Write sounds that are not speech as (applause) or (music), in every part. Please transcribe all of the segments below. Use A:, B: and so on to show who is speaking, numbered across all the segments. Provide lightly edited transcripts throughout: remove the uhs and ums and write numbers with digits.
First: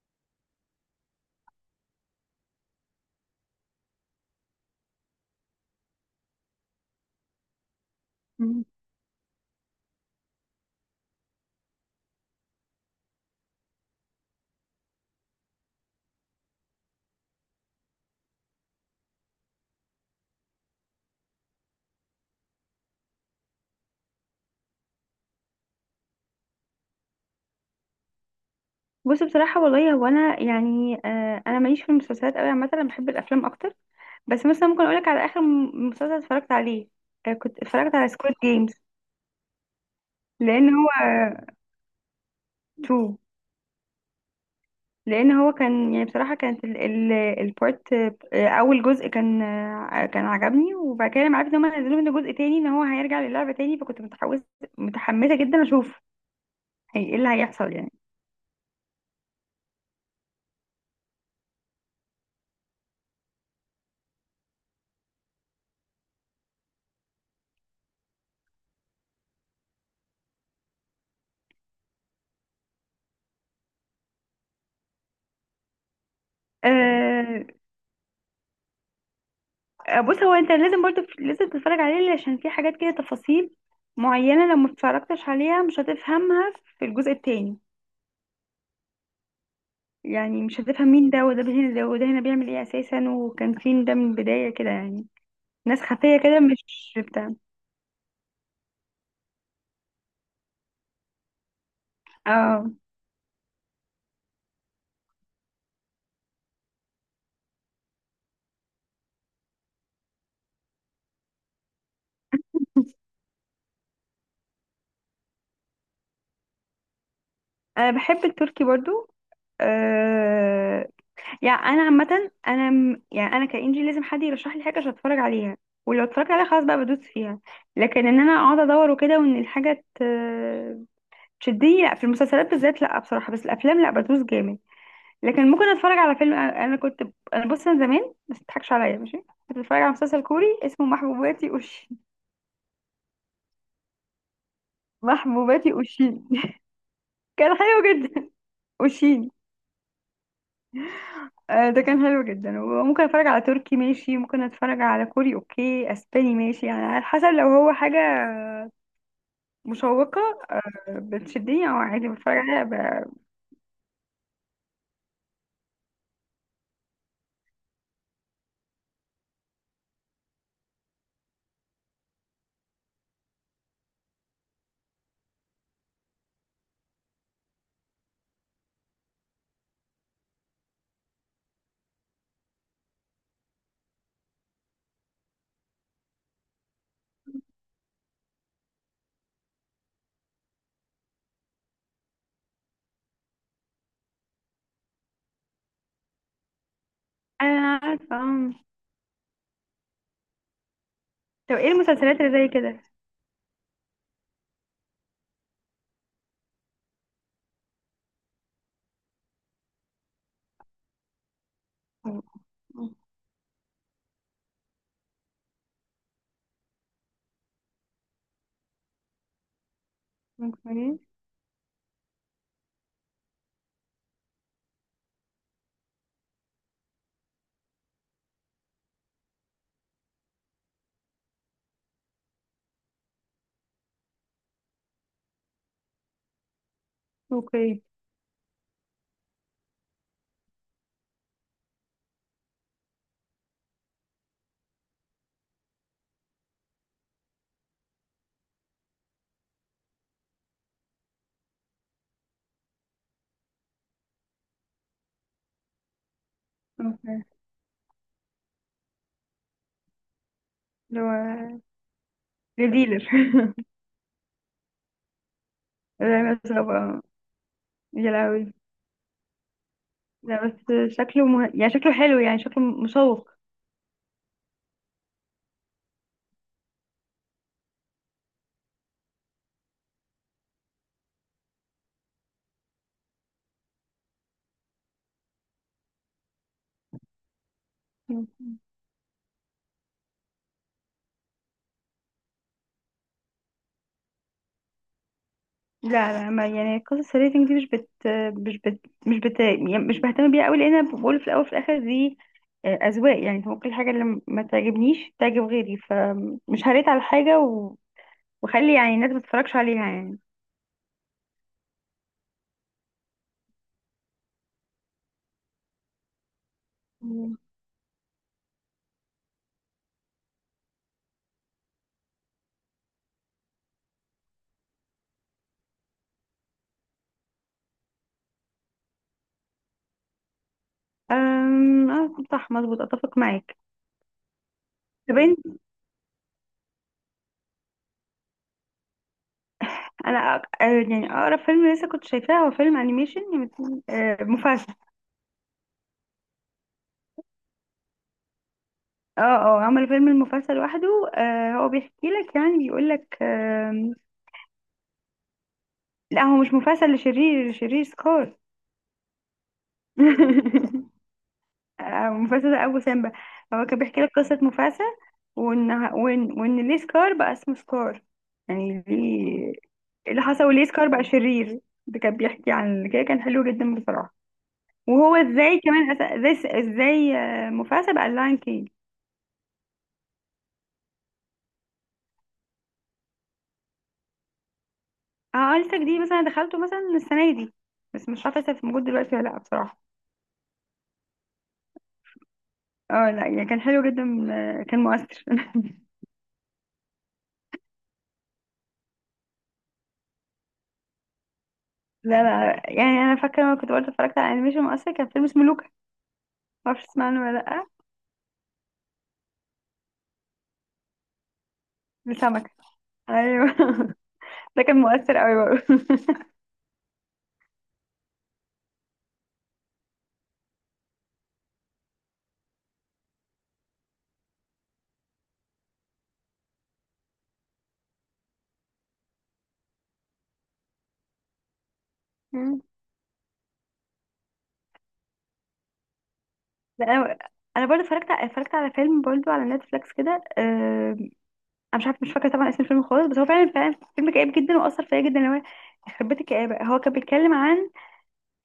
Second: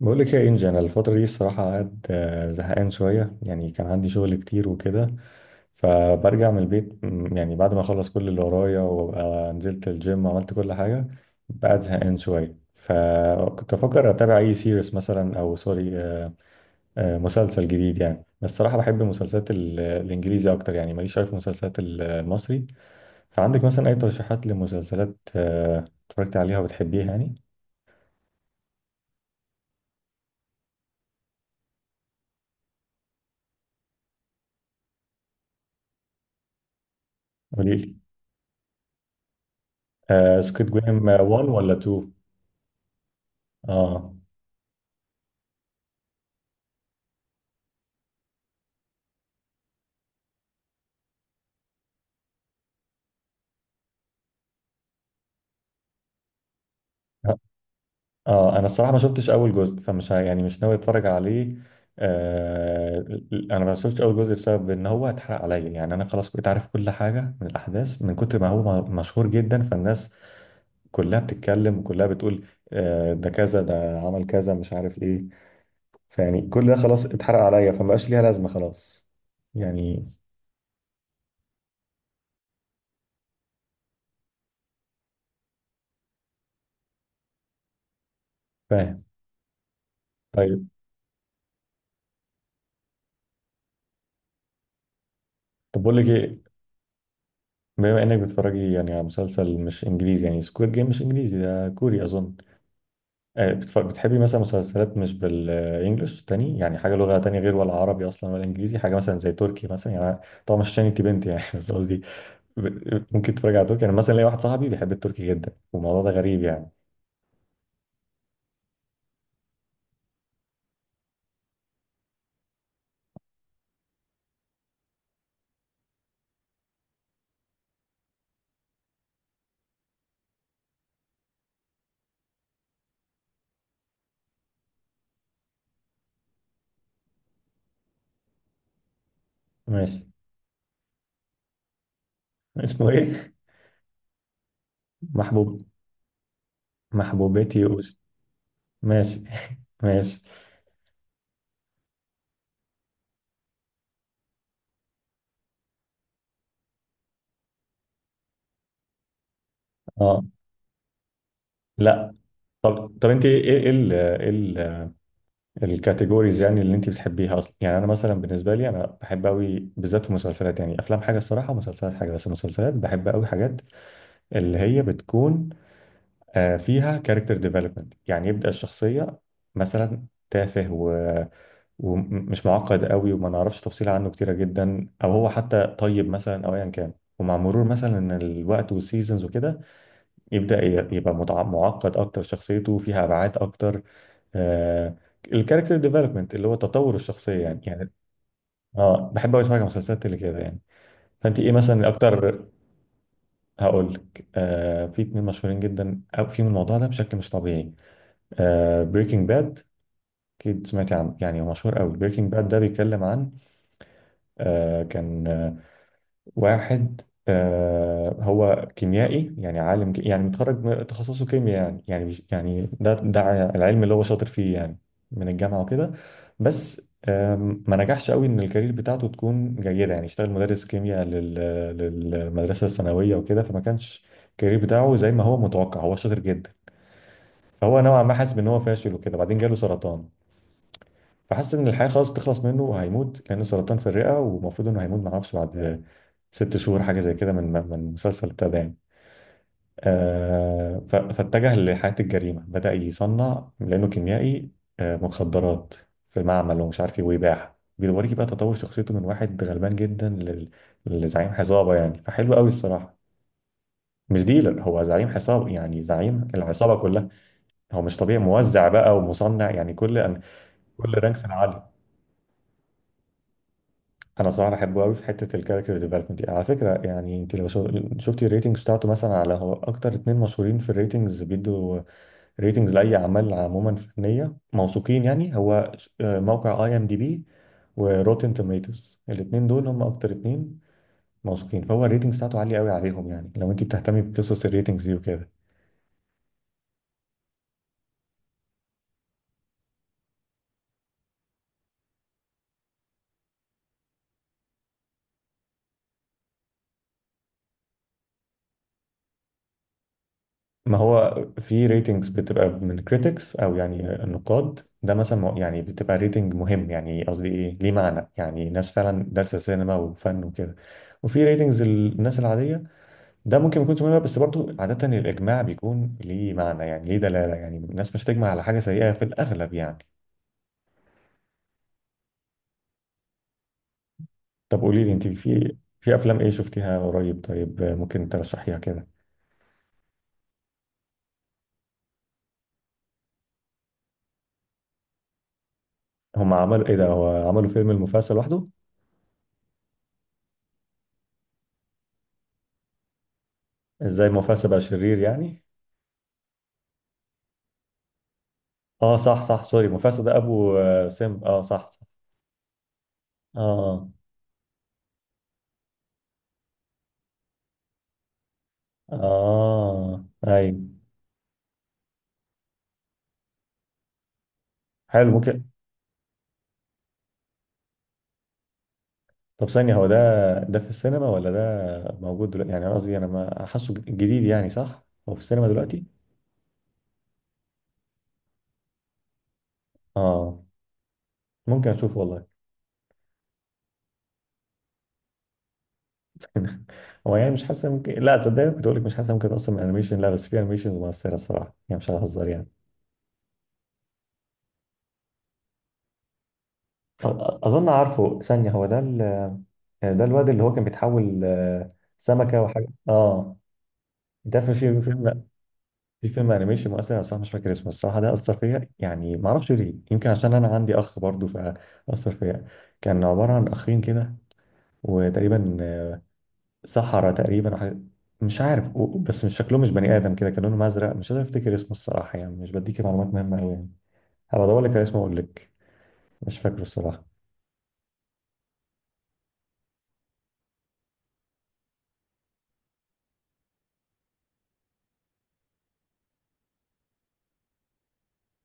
A: بقول لك يا انجي، انا الفتره دي الصراحه قاعد زهقان شويه. يعني كان عندي شغل كتير وكده، فبرجع من البيت يعني بعد ما اخلص كل اللي
B: مم.
A: ورايا وابقى نزلت الجيم وعملت كل حاجه، بقعد زهقان شويه. فكنت بفكر اتابع اي سيريس مثلا، او سوري، مسلسل جديد يعني. بس الصراحه بحب المسلسلات الانجليزي اكتر، يعني ماليش شايف مسلسلات المصري. فعندك مثلا اي ترشيحات لمسلسلات اتفرجت عليها وبتحبيها يعني؟
B: بص، بصراحة والله، هو أنا يعني أنا ماليش في المسلسلات أوي. عامة أنا بحب الأفلام أكتر. بس مثلا ممكن أقولك على آخر مسلسل اتفرجت عليه. كنت اتفرجت
A: قولي
B: على سكويد جيمز.
A: لي، سكوت
B: لأن هو
A: جيم 1 ولا 2؟
B: تو
A: اه.
B: لأن هو كان، يعني بصراحة كانت ال البارت، أول جزء، كان عجبني. وبعد كده لما عرفت إن هما نزلوا منه جزء تاني، إن هو هيرجع للعبة تاني، فكنت متحمسة جدا أشوف هي إيه اللي هيحصل يعني.
A: اه، انا الصراحه ما شفتش اول جزء، فمش يعني مش ناوي اتفرج عليه. آه انا ما شفتش اول جزء بسبب ان هو اتحرق عليا. يعني انا خلاص كنت عارف كل حاجه من الاحداث، من كتر ما هو مشهور جدا، فالناس كلها بتتكلم وكلها بتقول آه ده كذا، ده عمل كذا، مش عارف ايه. فيعني كل ده خلاص اتحرق
B: آه،
A: عليا، فما بقاش ليها لازمه خلاص يعني.
B: بص، هو انت لازم برضو لازم تتفرج عليه، عشان في حاجات كده، تفاصيل معينة، لو ما اتفرجتش عليها مش هتفهمها في الجزء التاني.
A: فاهم.
B: يعني مش
A: طيب.
B: هتفهم مين ده وده هنا، ده وده هنا بيعمل ايه اساسا، وكان فين ده من البداية كده يعني. ناس
A: طب بقول لك
B: خفية كده،
A: ايه،
B: مش بتاع.
A: بما انك بتتفرجي يعني على مسلسل مش انجليزي، يعني سكويد جيم مش انجليزي، ده كوري اظن.
B: اه،
A: بتحبي مثلا مسلسلات مش بالانجلش تاني؟ يعني حاجه لغه تانية، غير ولا عربي اصلا ولا انجليزي، حاجه مثلا زي تركي مثلا يعني. طبعا مش عشان انت بنت يعني (laughs) بس قصدي ممكن تتفرج على تركي. انا مثلا ليا واحد صاحبي بيحب التركي جدا، والموضوع ده غريب يعني.
B: انا بحب التركي برضو. آه يعني انا عامة، يعني انا كإنجي لازم حد يرشح لي حاجة عشان اتفرج عليها. ولو اتفرجت عليها خلاص بقى بدوس فيها. لكن ان انا اقعد ادور وكده، وان الحاجة تشدني، لا في المسلسلات بالذات لا، بصراحه. بس الافلام لا، بدوس جامد. لكن ممكن اتفرج على فيلم. انا أنا كنت انا بص انا زمان، بس متضحكش عليا، ماشي. كنت بتفرج على
A: ماشي.
B: مسلسل كوري اسمه محبوباتي اوشين،
A: اسمه ايه؟ (laughs) محبوب.
B: محبوباتي اوشين. (laughs) كان
A: محبوبتي
B: حلو
A: أوش.
B: جدا. (laughs)
A: ماشي
B: اوشين.
A: (laughs) ماشي.
B: ده كان حلو جدا. وممكن اتفرج على تركي، ماشي، ممكن اتفرج على كوري، اوكي، اسباني، ماشي. يعني على حسب، لو هو حاجه مشوقه
A: اه،
B: بتشدني، او عادي
A: لا.
B: بتفرج عليها.
A: طب طب انت ايه، ايه ال ايه ال- الكاتيجوريز يعني اللي انت بتحبيها اصلا؟ يعني انا مثلا بالنسبه لي انا بحب قوي بالذات في المسلسلات. يعني افلام حاجه الصراحه ومسلسلات حاجه، بس المسلسلات بحب قوي حاجات اللي هي بتكون فيها كاركتر ديفلوبمنت. يعني يبدأ الشخصية مثلا تافه، و... ومش معقد قوي وما نعرفش تفصيل عنه كتيرة جدا، او هو حتى طيب مثلا او ايا كان، ومع مرور مثلا الوقت والسيزونز وكده، يبدأ يبقى معقد اكتر، شخصيته فيها ابعاد اكتر. آه الكاركتر ديفلوبمنت اللي هو تطور الشخصية يعني
B: انا
A: يعني.
B: عارفه. آه.
A: اه بحب أوي اتفرج على مسلسلات اللي كده يعني. فانت ايه
B: طب ايه
A: مثلا
B: المسلسلات اللي
A: اكتر؟
B: زي كده؟
A: هقول لك، في اتنين مشهورين جدا، أو فيهم الموضوع ده بشكل مش طبيعي. بريكنج باد، أكيد سمعتي عنه يعني، هو مشهور قوي. بريكنج باد ده بيتكلم عن آه كان آه، واحد، هو كيميائي، يعني عالم يعني متخرج
B: اوكي،
A: من تخصصه كيمياء يعني، يعني يعني ده العلم اللي هو شاطر فيه يعني، من الجامعة وكده. بس ما نجحش قوي ان الكارير بتاعته تكون جيدة. يعني اشتغل مدرس كيمياء للمدرسة الثانوية وكده، فما كانش الكارير بتاعه زي ما هو متوقع، هو شاطر جدا. فهو
B: اوكي،
A: نوعا ما حاسس ان هو فاشل وكده. بعدين جاله سرطان، فحس ان الحياه خلاص بتخلص منه وهيموت، لانه سرطان في الرئه ومفروض انه هيموت، معرفش بعد ست شهور حاجه زي كده من المسلسل ابتدى يعني. فاتجه لحياه الجريمه. بدا يصنع، لانه كيميائي، مخدرات في معمل ومش عارف ايه، ويباعها. بيوريكي بقى تطور شخصيته، من واحد غلبان جدا
B: اللي
A: لزعيم
B: هو
A: عصابه يعني، فحلو قوي الصراحه.
B: لديلر.
A: مش ديلر، هو زعيم عصابه، يعني
B: (laughs) زي
A: زعيم
B: مثلا
A: العصابه
B: بقى.
A: كلها. هو مش
B: يا
A: طبيعي،
B: لهوي.
A: موزع بقى ومصنع، يعني كل
B: لا بس
A: كل رانكس
B: شكله
A: العالي.
B: يعني شكله حلو، يعني شكله مشوق.
A: انا صراحه بحبه قوي في حته الكاركتر ديفلوبمنت دي على فكره. يعني انت لو شفتي الريتنجز بتاعته مثلا، على هو اكتر اتنين مشهورين في الريتنجز بيدوا ريتنجز لاي اعمال عموما فنيه، موثوقين يعني. هو موقع اي ام دي بي وروتن توميتوز، الاتنين دول هم اكتر اتنين موثوقين. فهو الريتنجز بتاعته عاليه قوي عليهم، يعني لو انت بتهتمي بقصص الريتنجز دي وكده.
B: لا لا، ما يعني قصص الريتنج دي مش بت مش بت مش بت يعني مش بهتم بيها قوي، لان انا بقول في الاول وفي الاخر دي اذواق. يعني ممكن الحاجه اللي ما تعجبنيش تعجب غيري، فمش هريت على حاجه و... وخلي يعني الناس ما تتفرجش عليها يعني.
A: ما هو في ريتنجز بتبقى من كريتكس، او يعني النقاد ده مثلا، يعني بتبقى ريتنج مهم يعني، قصدي
B: مم.
A: ايه ليه معنى يعني، ناس فعلا دارسه سينما وفن وكده. وفي ريتنجز الناس العاديه، ده ممكن ما يكونش مهم، بس برضو عاده الاجماع بيكون ليه معنى يعني ليه دلاله، يعني الناس مش تجمع على حاجه سيئه في الاغلب يعني.
B: أم... آه، صح، مظبوط، اتفق معاك.
A: طب قولي لي، انت
B: طب،
A: في افلام ايه شفتيها قريب، طيب، ممكن ترشحيها كده؟
B: انا أق... آه، يعني اقرب فيلم لسه كنت شايفاه هو فيلم انيميشن يعني، مفاسا.
A: هم عملوا ايه ده، هو عملوا فيلم المفاسة لوحده؟
B: اه اه، عمل فيلم المفاسا لوحده. هو بيحكي لك، يعني بيقول لك.
A: ازاي المفاسة بقى شرير يعني؟
B: لا، هو مش مفاسا اللي شرير، اللي شرير سكار.
A: اه صح صح، سوري، مفاسد ده ابو
B: (laughs)
A: سم، اه صح صح.
B: مفاسا ده ابو سيمبا. هو كان
A: اه.
B: بيحكي لك قصة مفاسا، وان ليه سكار بقى اسمه سكار، يعني ليه
A: اه
B: إيه اللي حصل وليه
A: ايوه.
B: سكار بقى شرير. ده كان بيحكي عن كده. كان حلو جدا بصراحة.
A: حلو،
B: وهو
A: ممكن.
B: ازاي كمان ازاي مفاسا بقى اللاين كينج.
A: طب ثانية، هو ده ده في السينما ولا ده موجود دلوقتي؟ يعني أنا قصدي انا ما حاسه جديد يعني، صح هو في السينما
B: اه، التك
A: دلوقتي؟
B: دي مثلا دخلته مثلا السنة دي، بس مش عارفة لسه موجود دلوقتي ولا لأ بصراحة.
A: اه، ممكن اشوفه والله.
B: اه لا، يعني كان حلو جدا. كان مؤثر. (laughs)
A: (laughs) هو يعني مش حاسس ممكن، لا تصدقني كنت اقول لك مش حاسس ممكن اصلا من انيميشن، لا بس في انيميشنز مؤثرة الصراحة يعني، مش
B: لا
A: ههزر يعني.
B: لا، يعني انا فاكرة، لما كنت برضه اتفرجت على انيميشن مؤثر، كان فيلم اسمه لوكا. معرفش تسمع
A: أ-
B: عنه ولا لأ.
A: اظن عارفه، ثانية هو ده ال... آه، ده الواد اللي هو كان بيتحول سمكة
B: لسمكة،
A: وحاجة، اه.
B: ايوه. (laughs)
A: ده في
B: ده كان مؤثر قوي برضه.
A: فيلم انيميشن مؤثر، انا بصراحه مش فاكر اسمه الصراحه. ده اثر فيا يعني، ما اعرفش ليه، يمكن عشان انا عندي اخ برضه فاثر فيا. كان عباره عن اخين كده، وتقريبا سحرة تقريبا، أو مش عارف بس مش شكلهم مش بني ادم كده، كان لونهم ازرق. مش قادر افتكر اسمه الصراحه، يعني
B: (laughs)
A: مش
B: مم.
A: بديكي معلومات مهمه قوي يعني. هبقى ادور لك على اسمه واقول لك، مش فاكره
B: لا،
A: الصراحه.
B: انا برضه اتفرجت على فيلم برضه على نتفليكس كده، انا مش عارفه، مش فاكره طبعا اسم الفيلم خالص، بس هو فعلا فعلا فيلم كئيب جدا، واثر فيا جدا. اللي هو يخرب بيت الكآبه، هو كان بيتكلم عن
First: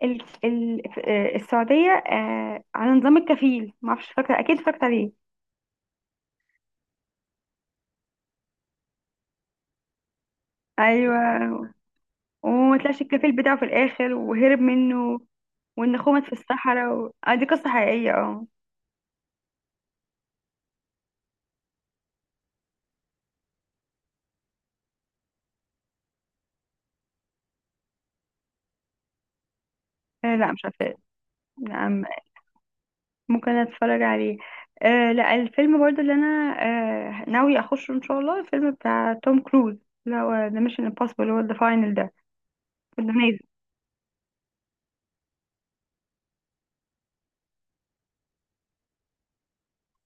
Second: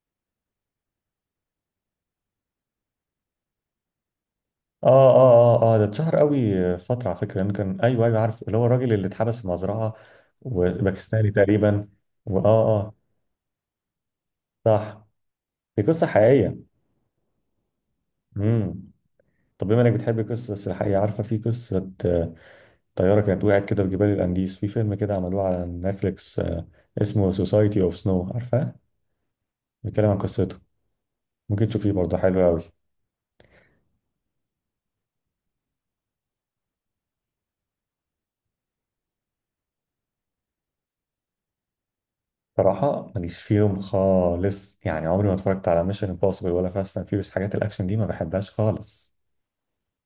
B: ال... ال... آه، السعودية، على نظام الكفيل. معرفش، فاكرة، أكيد
A: اه
B: فاكرة ليه.
A: اه اه اه، ده اتشهر قوي فتره على فكره، لانه كان، ايوه ايوه عارف، اللي هو الراجل اللي اتحبس في مزرعه
B: أيوة.
A: وباكستاني تقريبا. واه اه.
B: وما
A: آه،
B: طلعش الكفيل بتاعه في الآخر، وهرب
A: صح،
B: منه.
A: دي
B: وإن
A: قصه
B: خمد في
A: حقيقيه.
B: الصحراء و... آه دي قصة حقيقية، اه.
A: امم. طب، بما انك بتحب القصص السلاحية، عارفة في قصة طيارة كانت وقعت كده في جبال الأنديز، في فيلم كده عملوه على نتفليكس، اسمه سوسايتي اوف سنو، عارفاه؟ بيتكلم عن
B: لا،
A: قصته،
B: مش عارفة.
A: ممكن تشوفيه
B: نعم،
A: برضه، حلو قوي.
B: ممكن أتفرج عليه. لا، الفيلم برضو اللي أنا ناوي أخشه إن شاء الله، الفيلم بتاع توم كروز، اللي هو ذا ميشن امبوسيبل، اللي هو ذا فاينل ده. في،
A: صراحة ماليش فيهم خالص يعني، عمري ما اتفرجت على ميشن امبوسيبل ولا فاست اند فيوريوس، حاجات الأكشن دي ما بحبهاش خالص.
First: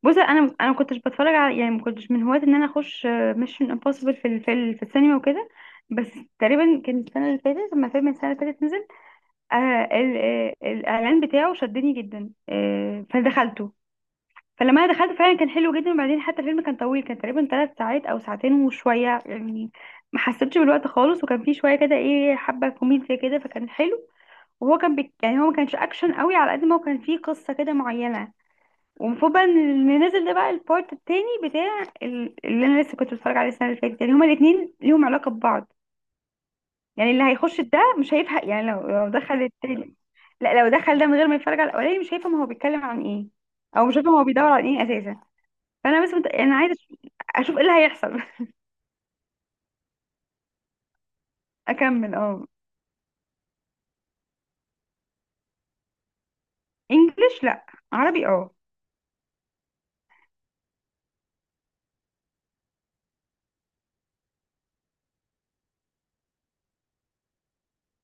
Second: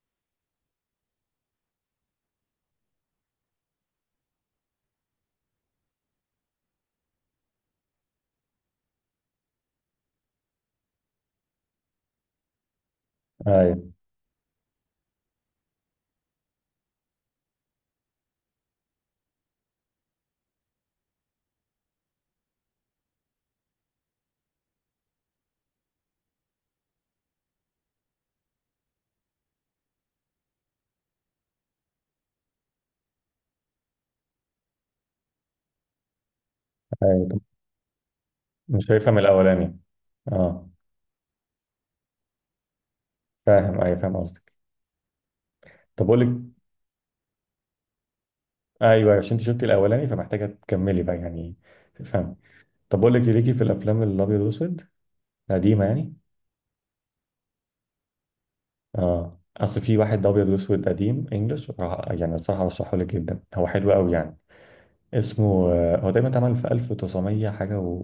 B: بص، انا ما كنتش بتفرج على، يعني ما كنتش من هواة ان انا اخش ميشن امبوسيبل في السينما وكده. بس تقريبا كان السنه اللي فاتت، لما فيلم السنه اللي فاتت نزل، آه الاعلان بتاعه شدني جدا، فدخلته.
A: ايوه.
B: فلما انا دخلت فعلا كان حلو جدا، وبعدين حتى الفيلم كان طويل، كان تقريبا 3 ساعات او ساعتين وشويه يعني، ما حسيتش بالوقت خالص، وكان فيه شويه كده، ايه، حبه كوميديا كده، فكان حلو. وهو كان يعني هو ما كانش اكشن قوي على قد ما هو كان فيه قصه كده معينه. ومفروض بقى ان ننزل ده، بقى البارت التاني بتاع اللي انا لسه كنت بتفرج عليه السنه اللي فاتت، يعني هما الاثنين ليهم علاقه ببعض. يعني اللي
A: ايوه. طب
B: هيخش ده مش هيفهم يعني، لو
A: مش
B: لو
A: شايفها من
B: دخل
A: الأولاني.
B: التاني، لا،
A: اه
B: لو دخل ده من غير ما يتفرج على الاولاني مش هيفهم هو بيتكلم عن ايه،
A: فاهم،
B: او مش
A: ايوه
B: هيفهم
A: فاهم
B: هو بيدور
A: قصدك.
B: على ايه اساسا. فانا
A: طب
B: بس
A: أقول لك،
B: انا عايزه اشوف ايه اللي هيحصل.
A: ايوه عشان انت شفتي الأولاني فمحتاجة تكملي بقى يعني.
B: (laughs) اكمل، اه.
A: طب بقول لك إيه، ليكي في الافلام الابيض واسود قديمه يعني؟
B: انجلش لا، عربي، اه.
A: اه اصل في واحد ابيض واسود قديم انجلش، يعني الصراحه ارشحه لك جدا، هو حلو قوي يعني. اسمه هو تقريبا اتعمل في 1900 حاجه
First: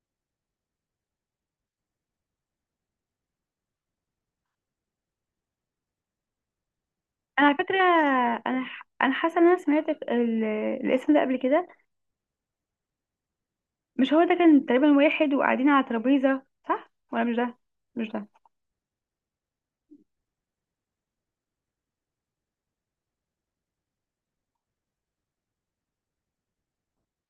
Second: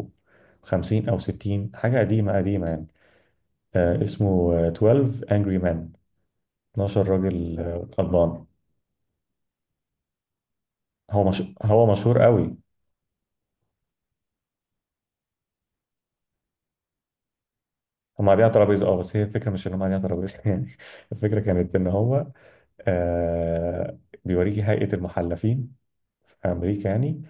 A: و50 او 60، حاجه قديمه قديمه يعني. اسمه 12 Angry Men، 12
B: انا على
A: راجل
B: فكره،
A: غضبان.
B: انا حاسه ان انا سمعت الاسم ده
A: هو
B: قبل
A: مش...
B: كده.
A: هو مشهور قوي.
B: مش هو ده كان تقريبا واحد وقاعدين على ترابيزه؟ صح ولا مش ده؟ مش
A: هم
B: ده.
A: قاعدين على ترابيزه، اه، بس هي الفكره مش ان هم قاعدين على ترابيزه (laughs) يعني. الفكره كانت ان هو آه بيوريكي هيئه المحلفين في امريكا يعني.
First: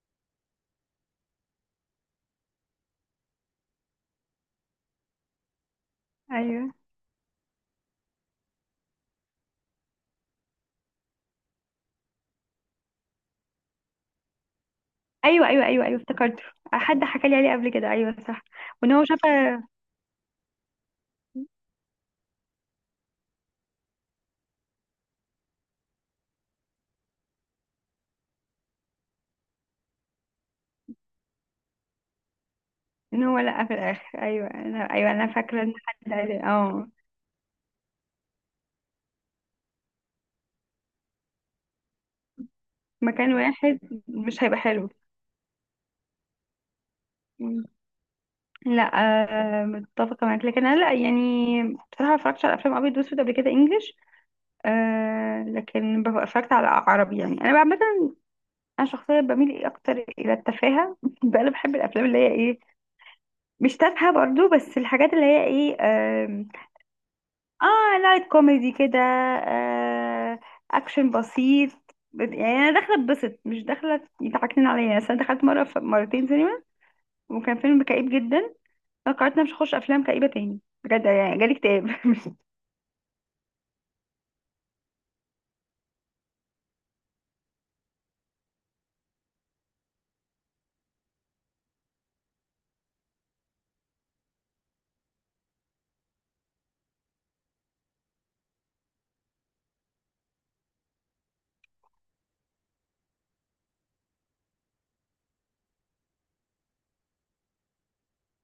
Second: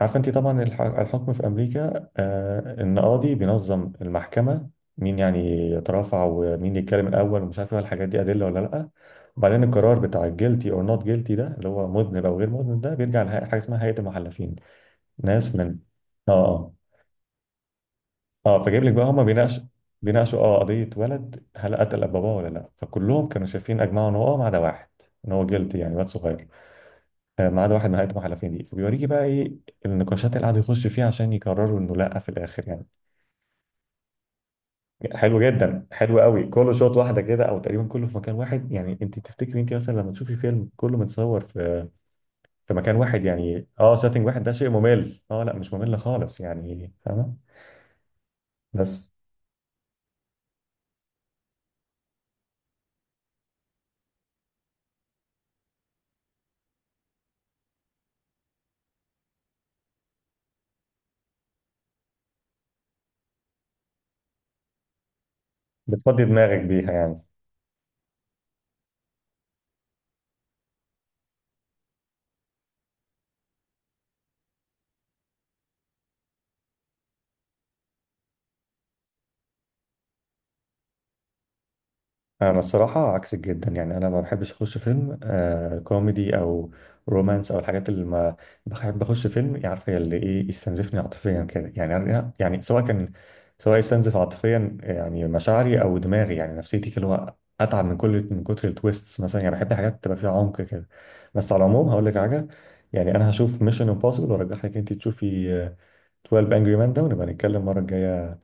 A: عارفه انت طبعا الحكم في امريكا، القاضي بينظم المحكمه، مين يعني يترافع،
B: ايوه
A: ومين يتكلم الاول، ومش عارف ايه الحاجات دي، ادله ولا لا. وبعدين القرار بتاع guilty or not guilty ده، اللي هو مذنب او غير مذنب، ده بيرجع لحاجه، حاجة اسمها هيئه المحلفين،
B: ايوه
A: ناس
B: ايوه
A: من،
B: ايوه ايوه،
A: اه
B: افتكرته.
A: اه
B: حد حكى لي عليه قبل كده، ايوه صح.
A: اه. فجايب
B: وان
A: لك بقى،
B: هو شاف،
A: هم بيناقشوا اه قضيه ولد، هل قتل باباه ولا لا. فكلهم كانوا شايفين، اجمعوا ان هو اه، ما عدا واحد، ان هو guilty يعني، واد صغير. ما عدا واحد نهايته محلفين دي. فبيوريكي بقى ايه النقاشات اللي قعدوا يخشوا فيها عشان يقرروا انه لا في الاخر يعني.
B: ان هو لقى في الاخر، ايوه انا، ايوه انا
A: حلو
B: فاكره ان
A: جدا،
B: حد
A: حلو
B: قال
A: قوي،
B: لي،
A: كله
B: اه.
A: شوط واحده كده، او تقريبا كله في مكان واحد يعني. انت تفتكري، انت مثلا لما تشوفي فيلم كله متصور في مكان واحد
B: مكان
A: يعني،
B: واحد
A: اه سيتنج واحد،
B: مش
A: ده
B: هيبقى
A: شيء
B: حلو.
A: ممل؟ اه لا مش ممل خالص يعني، فاهمه،
B: مم. لا،
A: بس
B: متفقه معاك، لكن انا لا يعني، بصراحه ما اتفرجتش على افلام ابيض واسود قبل كده انجلش. لكن اتفرجت على عربي، يعني انا بقى مثلا، انا شخصيا بميل إيه اكتر الى التفاهه. (laughs) بقى انا بحب الافلام اللي هي ايه، مش تافهه برضو، بس الحاجات اللي هي ايه،
A: بتفضي دماغك بيها يعني.
B: اه، لايت كوميدي كده، اكشن بسيط. يعني انا داخله اتبسط، مش داخله يضحكنين عليا، بس انا دخلت مرتين سينما وكان فيلم كئيب جدا. انا قررت إن أنا مش هخش افلام كئيبه تاني بجد، يعني جالي اكتئاب. (laughs)
A: انا الصراحه عكسك جدا، يعني انا ما بحبش اخش فيلم كوميدي او رومانس او الحاجات اللي ما، بحب اخش فيلم يعني عارفه اللي ايه يستنزفني عاطفيا كده يعني. يعني سواء كان، سواء يستنزف عاطفيا يعني مشاعري، او دماغي يعني نفسيتي، اللي هو اتعب من من كتر التويستس مثلا يعني. بحب حاجات تبقى فيها عمق كده. بس على العموم هقول لك حاجه، يعني انا هشوف ميشن امبوسيبل، وارجح لك انت تشوفي 12 انجري مان ده، ونبقى نتكلم المره الجايه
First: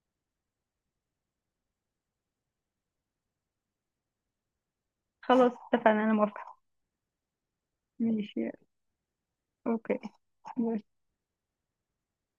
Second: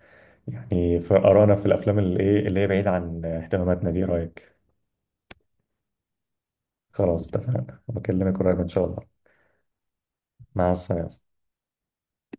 A: يعني، فقرانا في الافلام اللي ايه اللي هي بعيد عن اهتماماتنا دي، إيه رايك؟
B: خلاص، اتفقنا، انا موافقه.
A: خلاص اتفقنا، بكلمك
B: ماشي،
A: قريب ان شاء الله.
B: اوكي
A: مع السلامه.